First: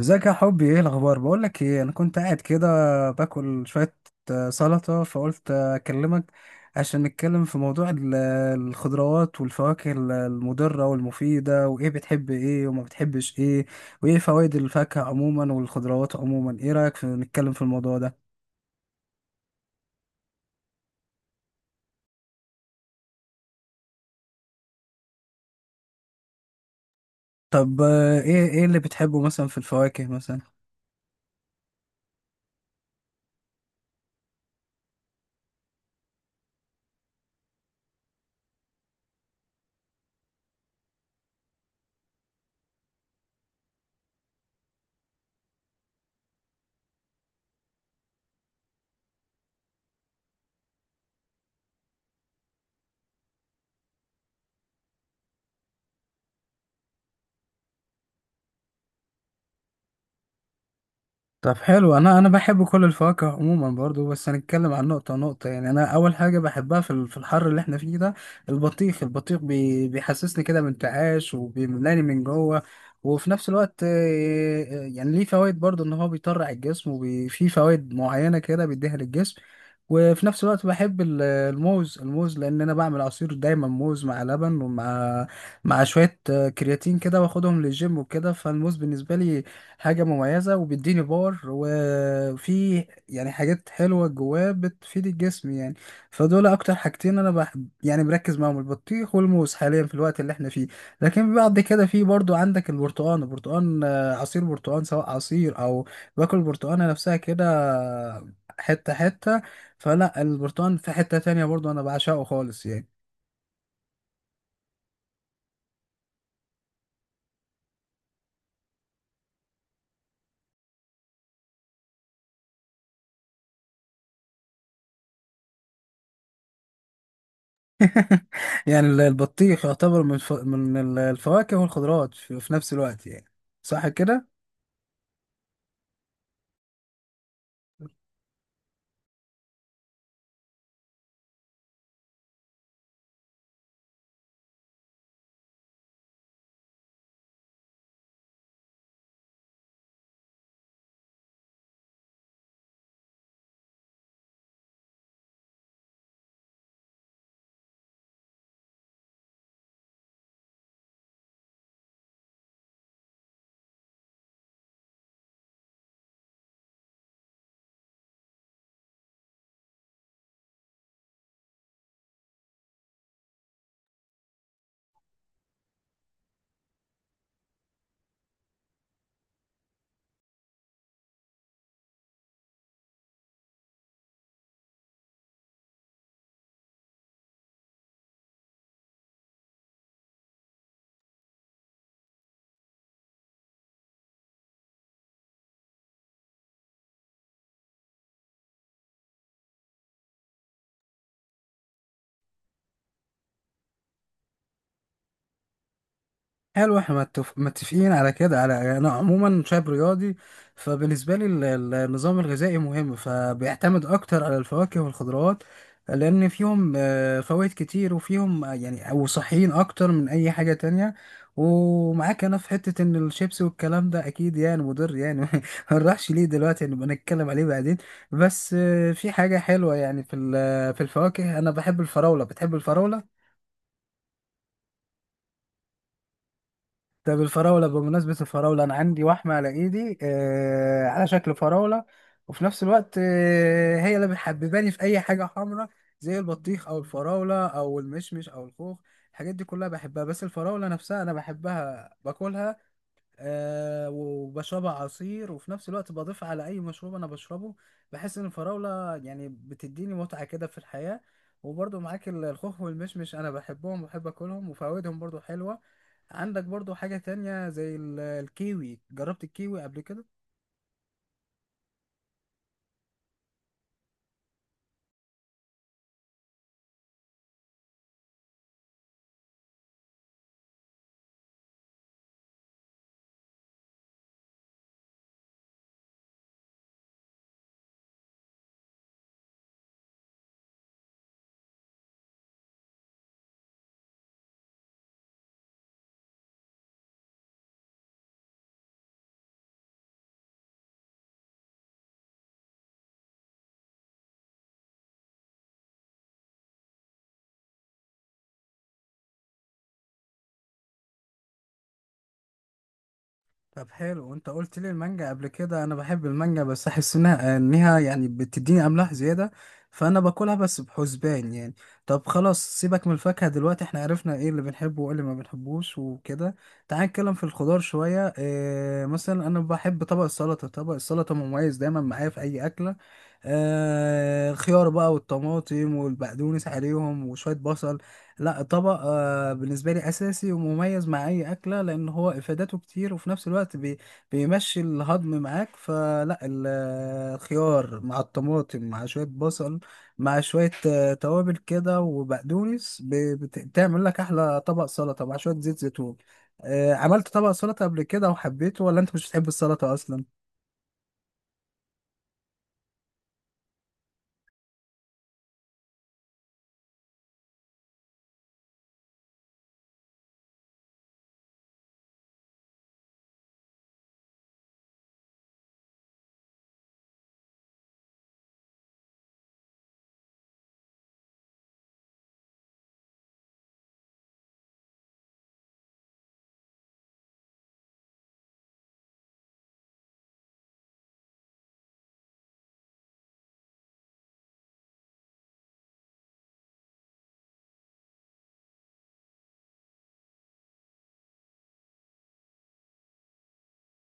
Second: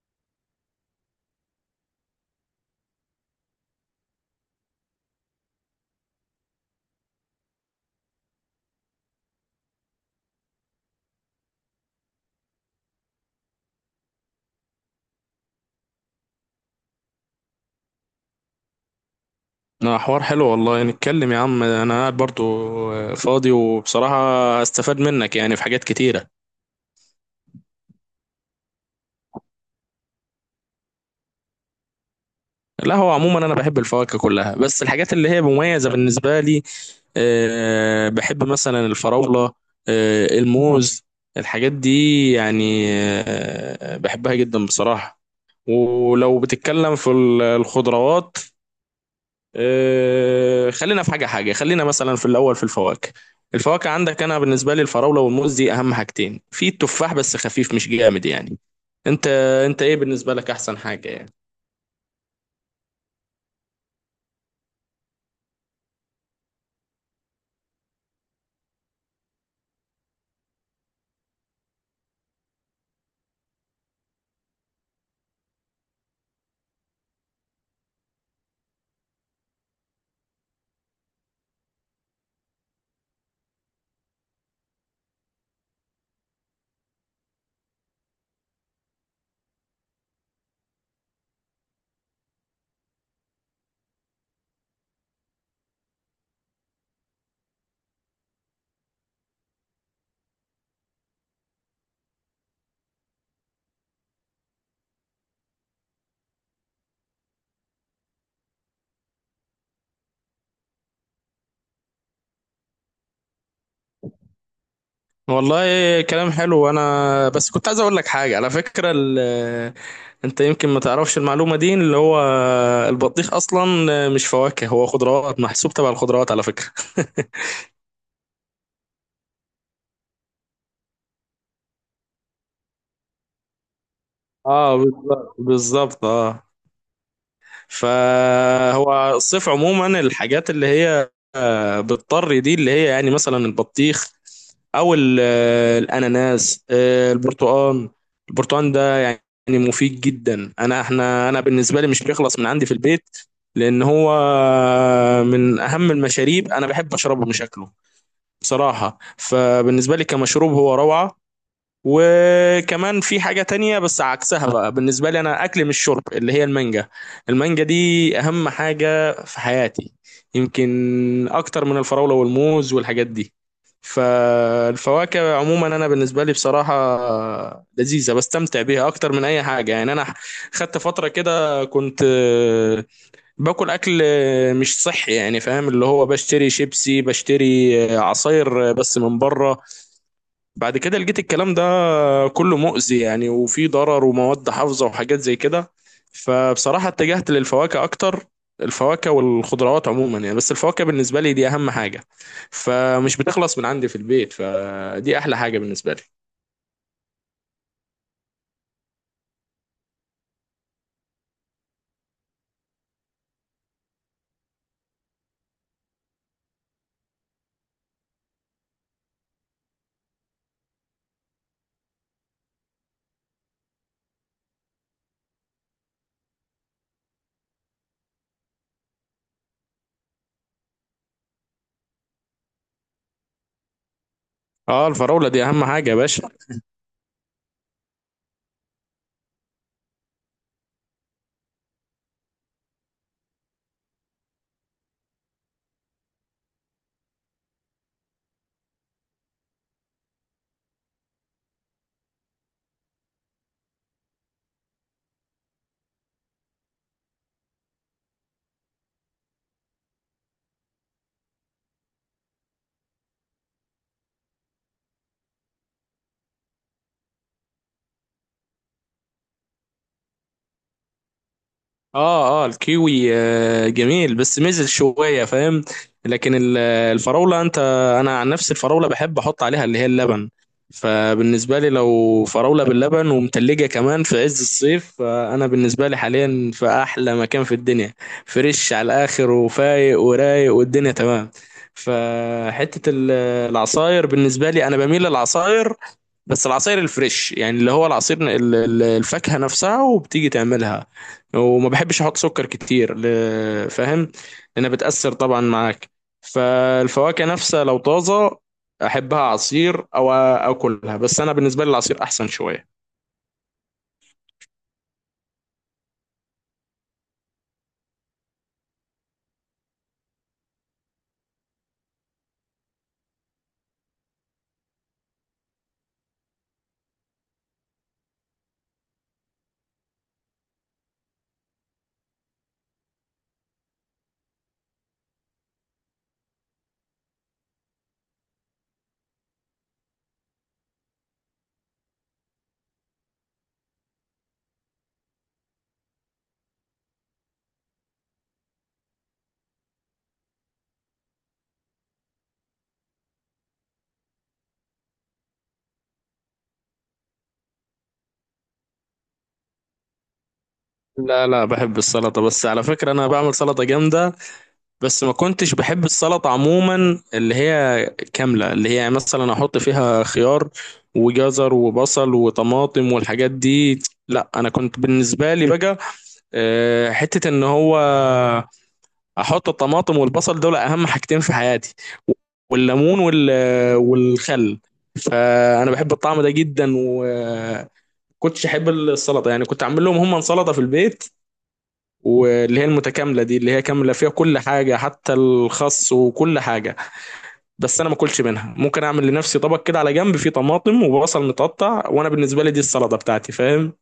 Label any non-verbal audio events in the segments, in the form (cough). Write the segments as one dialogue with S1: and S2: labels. S1: ازيك يا حبي؟ ايه الاخبار؟ بقول لك ايه، انا كنت قاعد كده باكل شويه سلطه، فقلت اكلمك عشان نتكلم في موضوع الخضروات والفواكه المضره والمفيده، وايه بتحب ايه وما بتحبش ايه، وايه فوائد الفاكهه عموما والخضروات عموما. ايه رايك في نتكلم في الموضوع ده؟
S2: لا، حوار حلو والله. نتكلم يا عم، انا قاعد برضو فاضي وبصراحة استفاد منك يعني في حاجات كتيرة.
S1: طب ايه اللي بتحبه مثلا في الفواكه مثلا؟
S2: لا، هو عموما انا بحب الفواكه كلها، بس الحاجات اللي هي مميزة بالنسبة لي بحب مثلا الفراولة، الموز، الحاجات دي يعني. بحبها جدا بصراحة. ولو بتتكلم في الخضروات، خلينا في حاجة حاجة، خلينا مثلا في الأول في الفواكه. الفواكه عندك، أنا بالنسبة لي الفراولة والموز دي أهم حاجتين، في التفاح بس خفيف مش جامد يعني. أنت أنت إيه بالنسبة لك أحسن حاجة يعني؟
S1: طب حلو. انا بحب كل الفواكه عموما برضو، بس هنتكلم عن نقطه نقطه. يعني انا اول حاجه بحبها في في الحر اللي احنا فيه ده البطيخ. البطيخ بيحسسني كده بانتعاش وبيملاني من جوه، وفي نفس الوقت يعني ليه فوائد برضو، ان هو بيطرع الجسم وفي فوائد معينه كده بيديها للجسم. وفي نفس الوقت بحب الموز. الموز لان انا بعمل عصير دايما موز مع لبن، ومع شويه كرياتين كده، واخدهم للجيم وكده. فالموز بالنسبه لي حاجة مميزة وبيديني باور، وفي يعني حاجات حلوة جواه بتفيد الجسم يعني. فدول أكتر حاجتين أنا بحب يعني مركز معاهم، البطيخ والموز، حاليا في الوقت اللي احنا فيه. لكن بعد كده في برضو عندك البرتقان. البرتقان عصير برتقان، سواء عصير أو باكل البرتقانة نفسها كده حتة حتة. فلا البرتقان في حتة تانية برضو أنا بعشقه خالص يعني.
S2: والله كلام حلو. أنا بس كنت عايز أقول لك حاجة على فكرة أنت يمكن ما تعرفش المعلومة دي، اللي هو البطيخ أصلا مش فواكه، هو خضروات، محسوب تبع الخضروات على فكرة. (laughs)
S1: (laughs) يعني البطيخ يعتبر من الفواكه والخضروات في في نفس الوقت يعني، صح كده؟
S2: اه بالظبط بالظبط اه. فهو الصيف عموما الحاجات اللي هي بتضطر، دي اللي هي يعني مثلا البطيخ او الاناناس، البرتقال ده يعني مفيد جدا. انا بالنسبه لي مش بيخلص من عندي في البيت، لان هو من اهم المشاريب. انا بحب اشربه مش اكله بصراحه، فبالنسبه لي كمشروب هو روعه. وكمان في حاجة تانية بس عكسها بقى، بالنسبة لي أنا أكل مش شرب، اللي هي المانجا. المانجا دي أهم حاجة في حياتي، يمكن أكتر من الفراولة والموز والحاجات دي. فالفواكه عموما أنا بالنسبة لي بصراحة لذيذة، بستمتع بيها أكتر من أي حاجة يعني. أنا خدت فترة كده كنت باكل أكل مش صحي، يعني فاهم، اللي هو بشتري شيبسي، بشتري آه، عصاير بس من بره. بعد كده لقيت الكلام ده كله مؤذي يعني، وفيه ضرر ومواد حافظة وحاجات زي كده، فبصراحة اتجهت للفواكه أكتر. الفواكه والخضروات عموما يعني، بس الفواكه بالنسبة لي دي أهم حاجة، فمش بتخلص من عندي في البيت، فدي أحلى حاجة بالنسبة لي.
S1: حلو، احنا متفقين على كده. على يعني انا عموما شاب رياضي، فبالنسبه لي النظام الغذائي مهم، فبيعتمد اكتر على الفواكه والخضروات، لان فيهم فوائد كتير، وفيهم يعني او صحيين اكتر من اي حاجه تانية. ومعاك انا في حته ان الشيبس والكلام ده اكيد يعني مضر يعني. (laughs) ما نروحش ليه دلوقتي، نبقى نتكلم عليه بعدين. بس في حاجه حلوه يعني في في الفواكه، انا بحب الفراوله. بتحب الفراوله؟
S2: اه، الفراولة دي أهم حاجة يا باشا.
S1: طب الفراولة، بمناسبة الفراولة، أنا عندي وحمة على إيدي آه على شكل فراولة، وفي نفس الوقت آه هي اللي بتحبباني في أي حاجة حمراء، زي البطيخ أو الفراولة أو المشمش أو الخوخ. الحاجات دي كلها بحبها، بس الفراولة نفسها أنا بحبها باكلها آه وبشربها عصير، وفي نفس الوقت بضيف على اي مشروب انا بشربه. بحس ان الفراولة يعني بتديني متعة كده في الحياة. وبرضو معاك، الخوخ والمشمش انا بحبهم وبحب اكلهم وفوائدهم برضو حلوة. عندك برضو حاجة تانية زي الكيوي. جربت الكيوي قبل كده؟
S2: اه اه، الكيوي جميل بس مزل شويه فاهم. لكن الفراوله انا عن نفسي الفراوله بحب احط عليها اللي هي اللبن، فبالنسبه لي لو فراوله باللبن ومتلجه كمان في عز الصيف، فانا بالنسبه لي حاليا في احلى مكان في الدنيا، فريش على الاخر وفايق ورايق والدنيا تمام. فحته العصاير، بالنسبه لي انا بميل للعصاير، بس العصير الفريش يعني اللي هو العصير، الفاكهة نفسها، وبتيجي تعملها وما بحبش احط سكر كتير، فاهم، لانها بتأثر طبعا معاك. فالفواكه نفسها لو طازة، احبها عصير او اكلها، بس انا بالنسبة لي العصير احسن شوية.
S1: طب حلو، وانت قلت لي المانجا قبل كده. انا بحب المانجا بس احس انها يعني بتديني املاح زياده، فانا باكلها بس بحسبان يعني. طب خلاص، سيبك من الفاكهه دلوقتي، احنا عرفنا ايه اللي بنحبه وايه اللي ما بنحبوش وكده. تعال نتكلم في الخضار شويه. اه مثلا انا بحب طبق السلطه. طبق السلطه مميز دايما معايا في اي اكله. اه الخيار بقى والطماطم والبقدونس عليهم وشويه بصل. لا طبق بالنسبة لي أساسي ومميز مع أي أكلة، لأن هو إفادته كتير، وفي نفس الوقت بيمشي الهضم معاك. فلا الخيار مع الطماطم مع شوية بصل، مع شوية توابل كده وبقدونس، بتعمل لك أحلى طبق سلطة مع شوية زيت زيتون. عملت طبق سلطة قبل كده وحبيته، ولا أنت مش بتحب السلطة أصلا؟
S2: لا لا، بحب السلطة، بس على فكرة انا بعمل سلطة جامدة. بس ما كنتش بحب السلطة عموما اللي هي كاملة، اللي هي مثلا احط فيها خيار وجزر وبصل وطماطم والحاجات دي. لا، انا كنت بالنسبة لي بقى حتة ان هو احط الطماطم والبصل دول اهم حاجتين في حياتي، والليمون والخل. فانا بحب الطعم ده جدا، وكنتش احب السلطة يعني، كنت اعمل لهم هم سلطة في البيت، واللي هي المتكامله دي اللي هي كامله فيها كل حاجه حتى الخس وكل حاجه، بس انا ما اكلش منها. ممكن اعمل لنفسي طبق كده على جنب فيه طماطم وبصل متقطع، وانا بالنسبه لي دي السلطه بتاعتي فاهم.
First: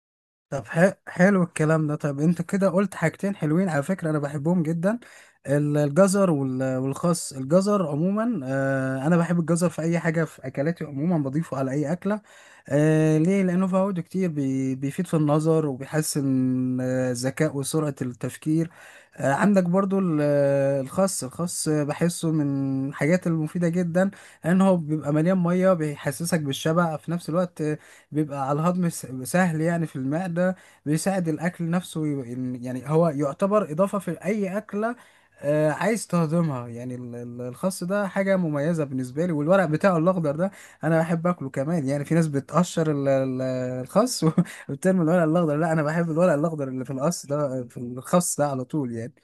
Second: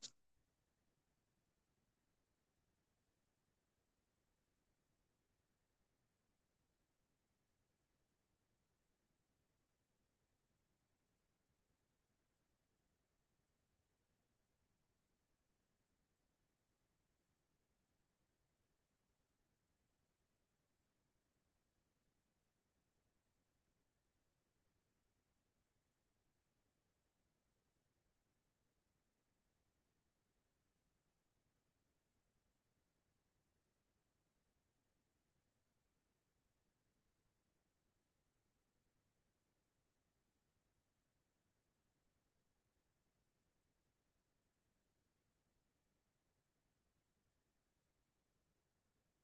S1: طب حلو الكلام ده. طب انت كده قلت حاجتين حلوين، على فكرة انا بحبهم جدا، الجزر والخس. الجزر عموما انا بحب الجزر في اي حاجة، في اكلاتي عموما بضيفه على اي اكلة ليه؟ لانه فوائده كتير، بيفيد في النظر، وبيحسن الذكاء وسرعة التفكير. عندك برضو الخس. الخس بحسه من الحاجات المفيدة جدا، لان هو بيبقى مليان مية، بيحسسك بالشبع في نفس الوقت، بيبقى على الهضم سهل يعني في المعدة، بيساعد الأكل نفسه يعني هو يعتبر إضافة في أي أكلة عايز تهضمها يعني. الخس ده حاجة مميزة بالنسبة لي، والورق بتاعه الأخضر ده أنا بحب أكله كمان. يعني في ناس بتقشر الخس (laughs) وبترمي الورق الأخضر. لا أنا بحب الورق الأخضر اللي في القص ده في الخس ده على طول يعني.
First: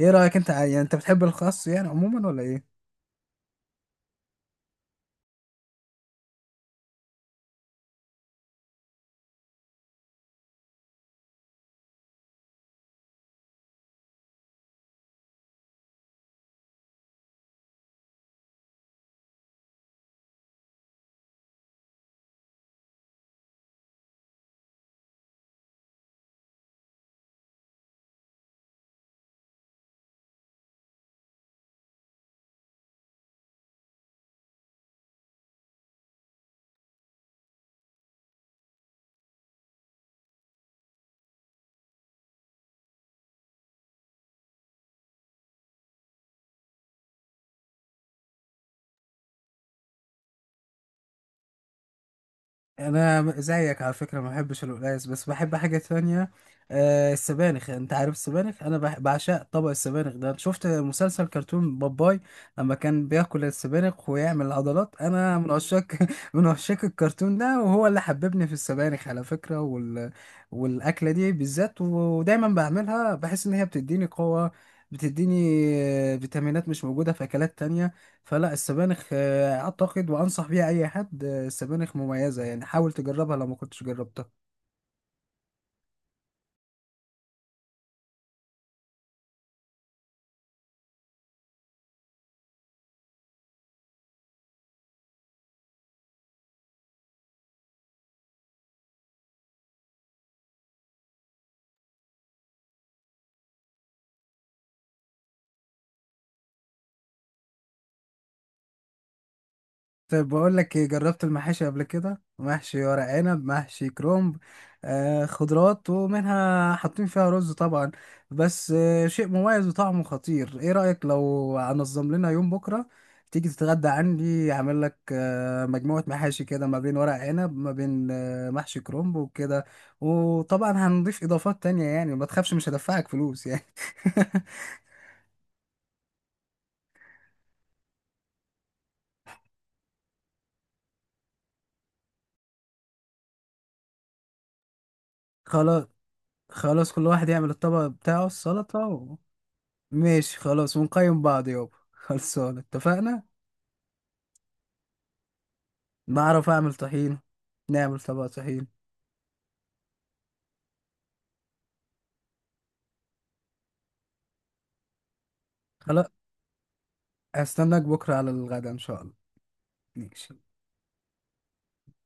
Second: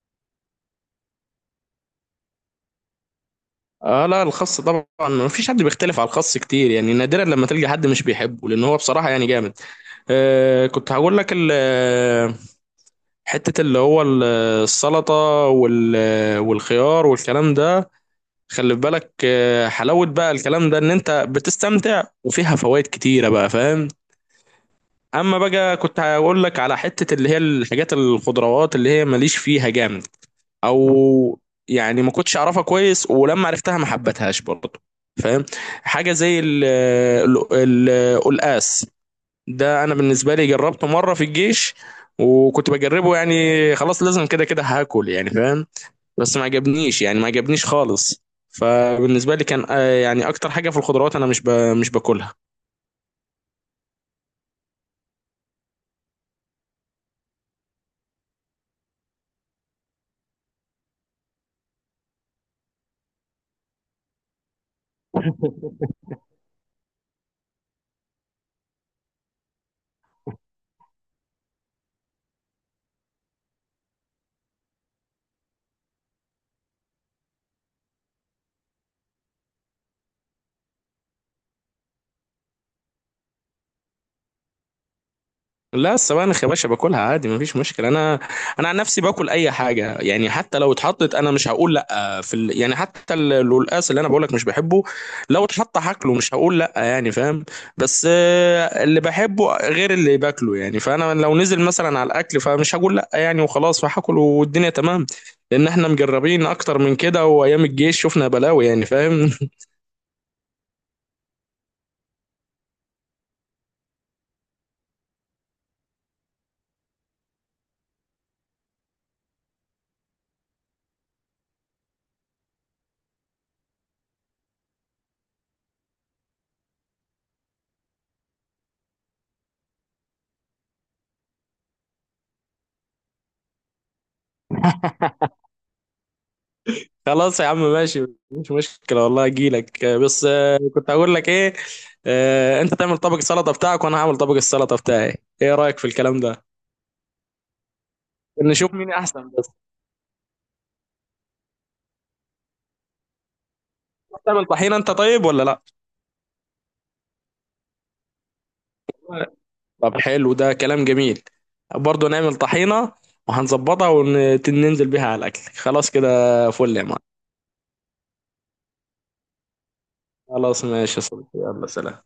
S1: إيه رأيك أنت يعني أنت بتحب الخس يعني عموما ولا إيه؟
S2: اه، لا الخس طبعا ما فيش حد بيختلف على الخس كتير يعني، نادرا لما تلقى حد مش بيحبه، لان هو بصراحه يعني جامد. كنت هقول لك حته اللي هو السلطه والخيار والكلام ده. خلي بالك حلاوة بقى الكلام ده، ان انت بتستمتع وفيها فوائد كتيرة بقى فاهم. اما بقى كنت هقول لك على حتة اللي هي الحاجات، الخضروات اللي هي ماليش فيها جامد او يعني ما كنتش اعرفها كويس، ولما عرفتها ما حبتهاش برضه فاهم. حاجة زي القلقاس، ده انا بالنسبة لي جربته مرة في الجيش، وكنت بجربه يعني خلاص لازم، كده كده هاكل يعني فاهم، بس ما عجبنيش يعني ما عجبنيش خالص. فبالنسبة لي كان يعني أكتر حاجة في الخضروات أنا مش باكلها.
S1: انا زيك على فكره، ما بحبش القلقاس، بس بحب حاجه تانية، آه السبانخ. انت عارف السبانخ؟ انا بعشق طبق السبانخ ده. أنت شفت مسلسل كرتون باباي لما كان بياكل السبانخ ويعمل عضلات؟ انا من عشاق (laughs) من عشاق الكرتون ده، وهو اللي حببني في السبانخ على فكره، والاكله دي بالذات، ودايما بعملها، بحس ان هي بتديني قوه، بتديني فيتامينات مش موجودة في أكلات تانية. فلا السبانخ أعتقد وأنصح بيها أي حد، السبانخ مميزة يعني، حاول تجربها لو ما كنتش جربتها.
S2: لا، السبانخ يا باشا باكلها عادي مفيش مشكله. انا عن نفسي باكل اي حاجه يعني، حتى لو اتحطت انا مش هقول لا يعني حتى القلقاس اللي انا بقولك مش بحبه، لو اتحط هاكله مش هقول لا يعني فاهم. بس اللي بحبه غير اللي باكله يعني، فانا لو نزل مثلا على الاكل فمش هقول لا يعني، وخلاص فهاكل والدنيا تمام. لان احنا مجربين اكتر من كده، وايام الجيش شفنا بلاوي يعني فاهم.
S1: طيب بقول لك إيه، جربت المحاشي قبل كده؟ محشي ورق عنب، محشي كرومب، آه خضروات ومنها، حاطين فيها رز طبعا، بس آه شيء مميز وطعمه خطير. ايه رأيك لو هنظم لنا يوم بكرة تيجي تتغدى عندي، اعمل لك آه مجموعة محاشي كده، ما بين ورق عنب، ما بين آه محشي كرومب وكده، وطبعا هنضيف اضافات تانية. يعني ما تخافش مش هدفعك فلوس يعني.
S2: خلاص يا عم ماشي، مش مشكلة والله اجيلك. بس كنت هقول لك ايه، انت تعمل طبق السلطة بتاعك وانا هعمل طبق السلطة بتاعي.
S1: (laughs)
S2: ايه رأيك
S1: خلاص،
S2: في الكلام ده؟
S1: خلاص كل واحد يعمل الطبق بتاعه
S2: نشوف
S1: السلطة
S2: مين
S1: و...
S2: احسن بس.
S1: ماشي خلاص، ونقيم بعض يابا، خلصان، اتفقنا.
S2: تعمل طحينة انت طيب ولا لا؟
S1: بعرف اعمل طحين، نعمل طبق طحين.
S2: طب حلو، ده كلام جميل. برضه نعمل طحينة وهنظبطها وننزل بيها على الاكل، خلاص
S1: خلاص،
S2: كده. فل يا معلم.
S1: هستناك بكرة على الغدا ان شاء الله. ماشي.
S2: خلاص، ماشي يا صديقي، يلا سلام.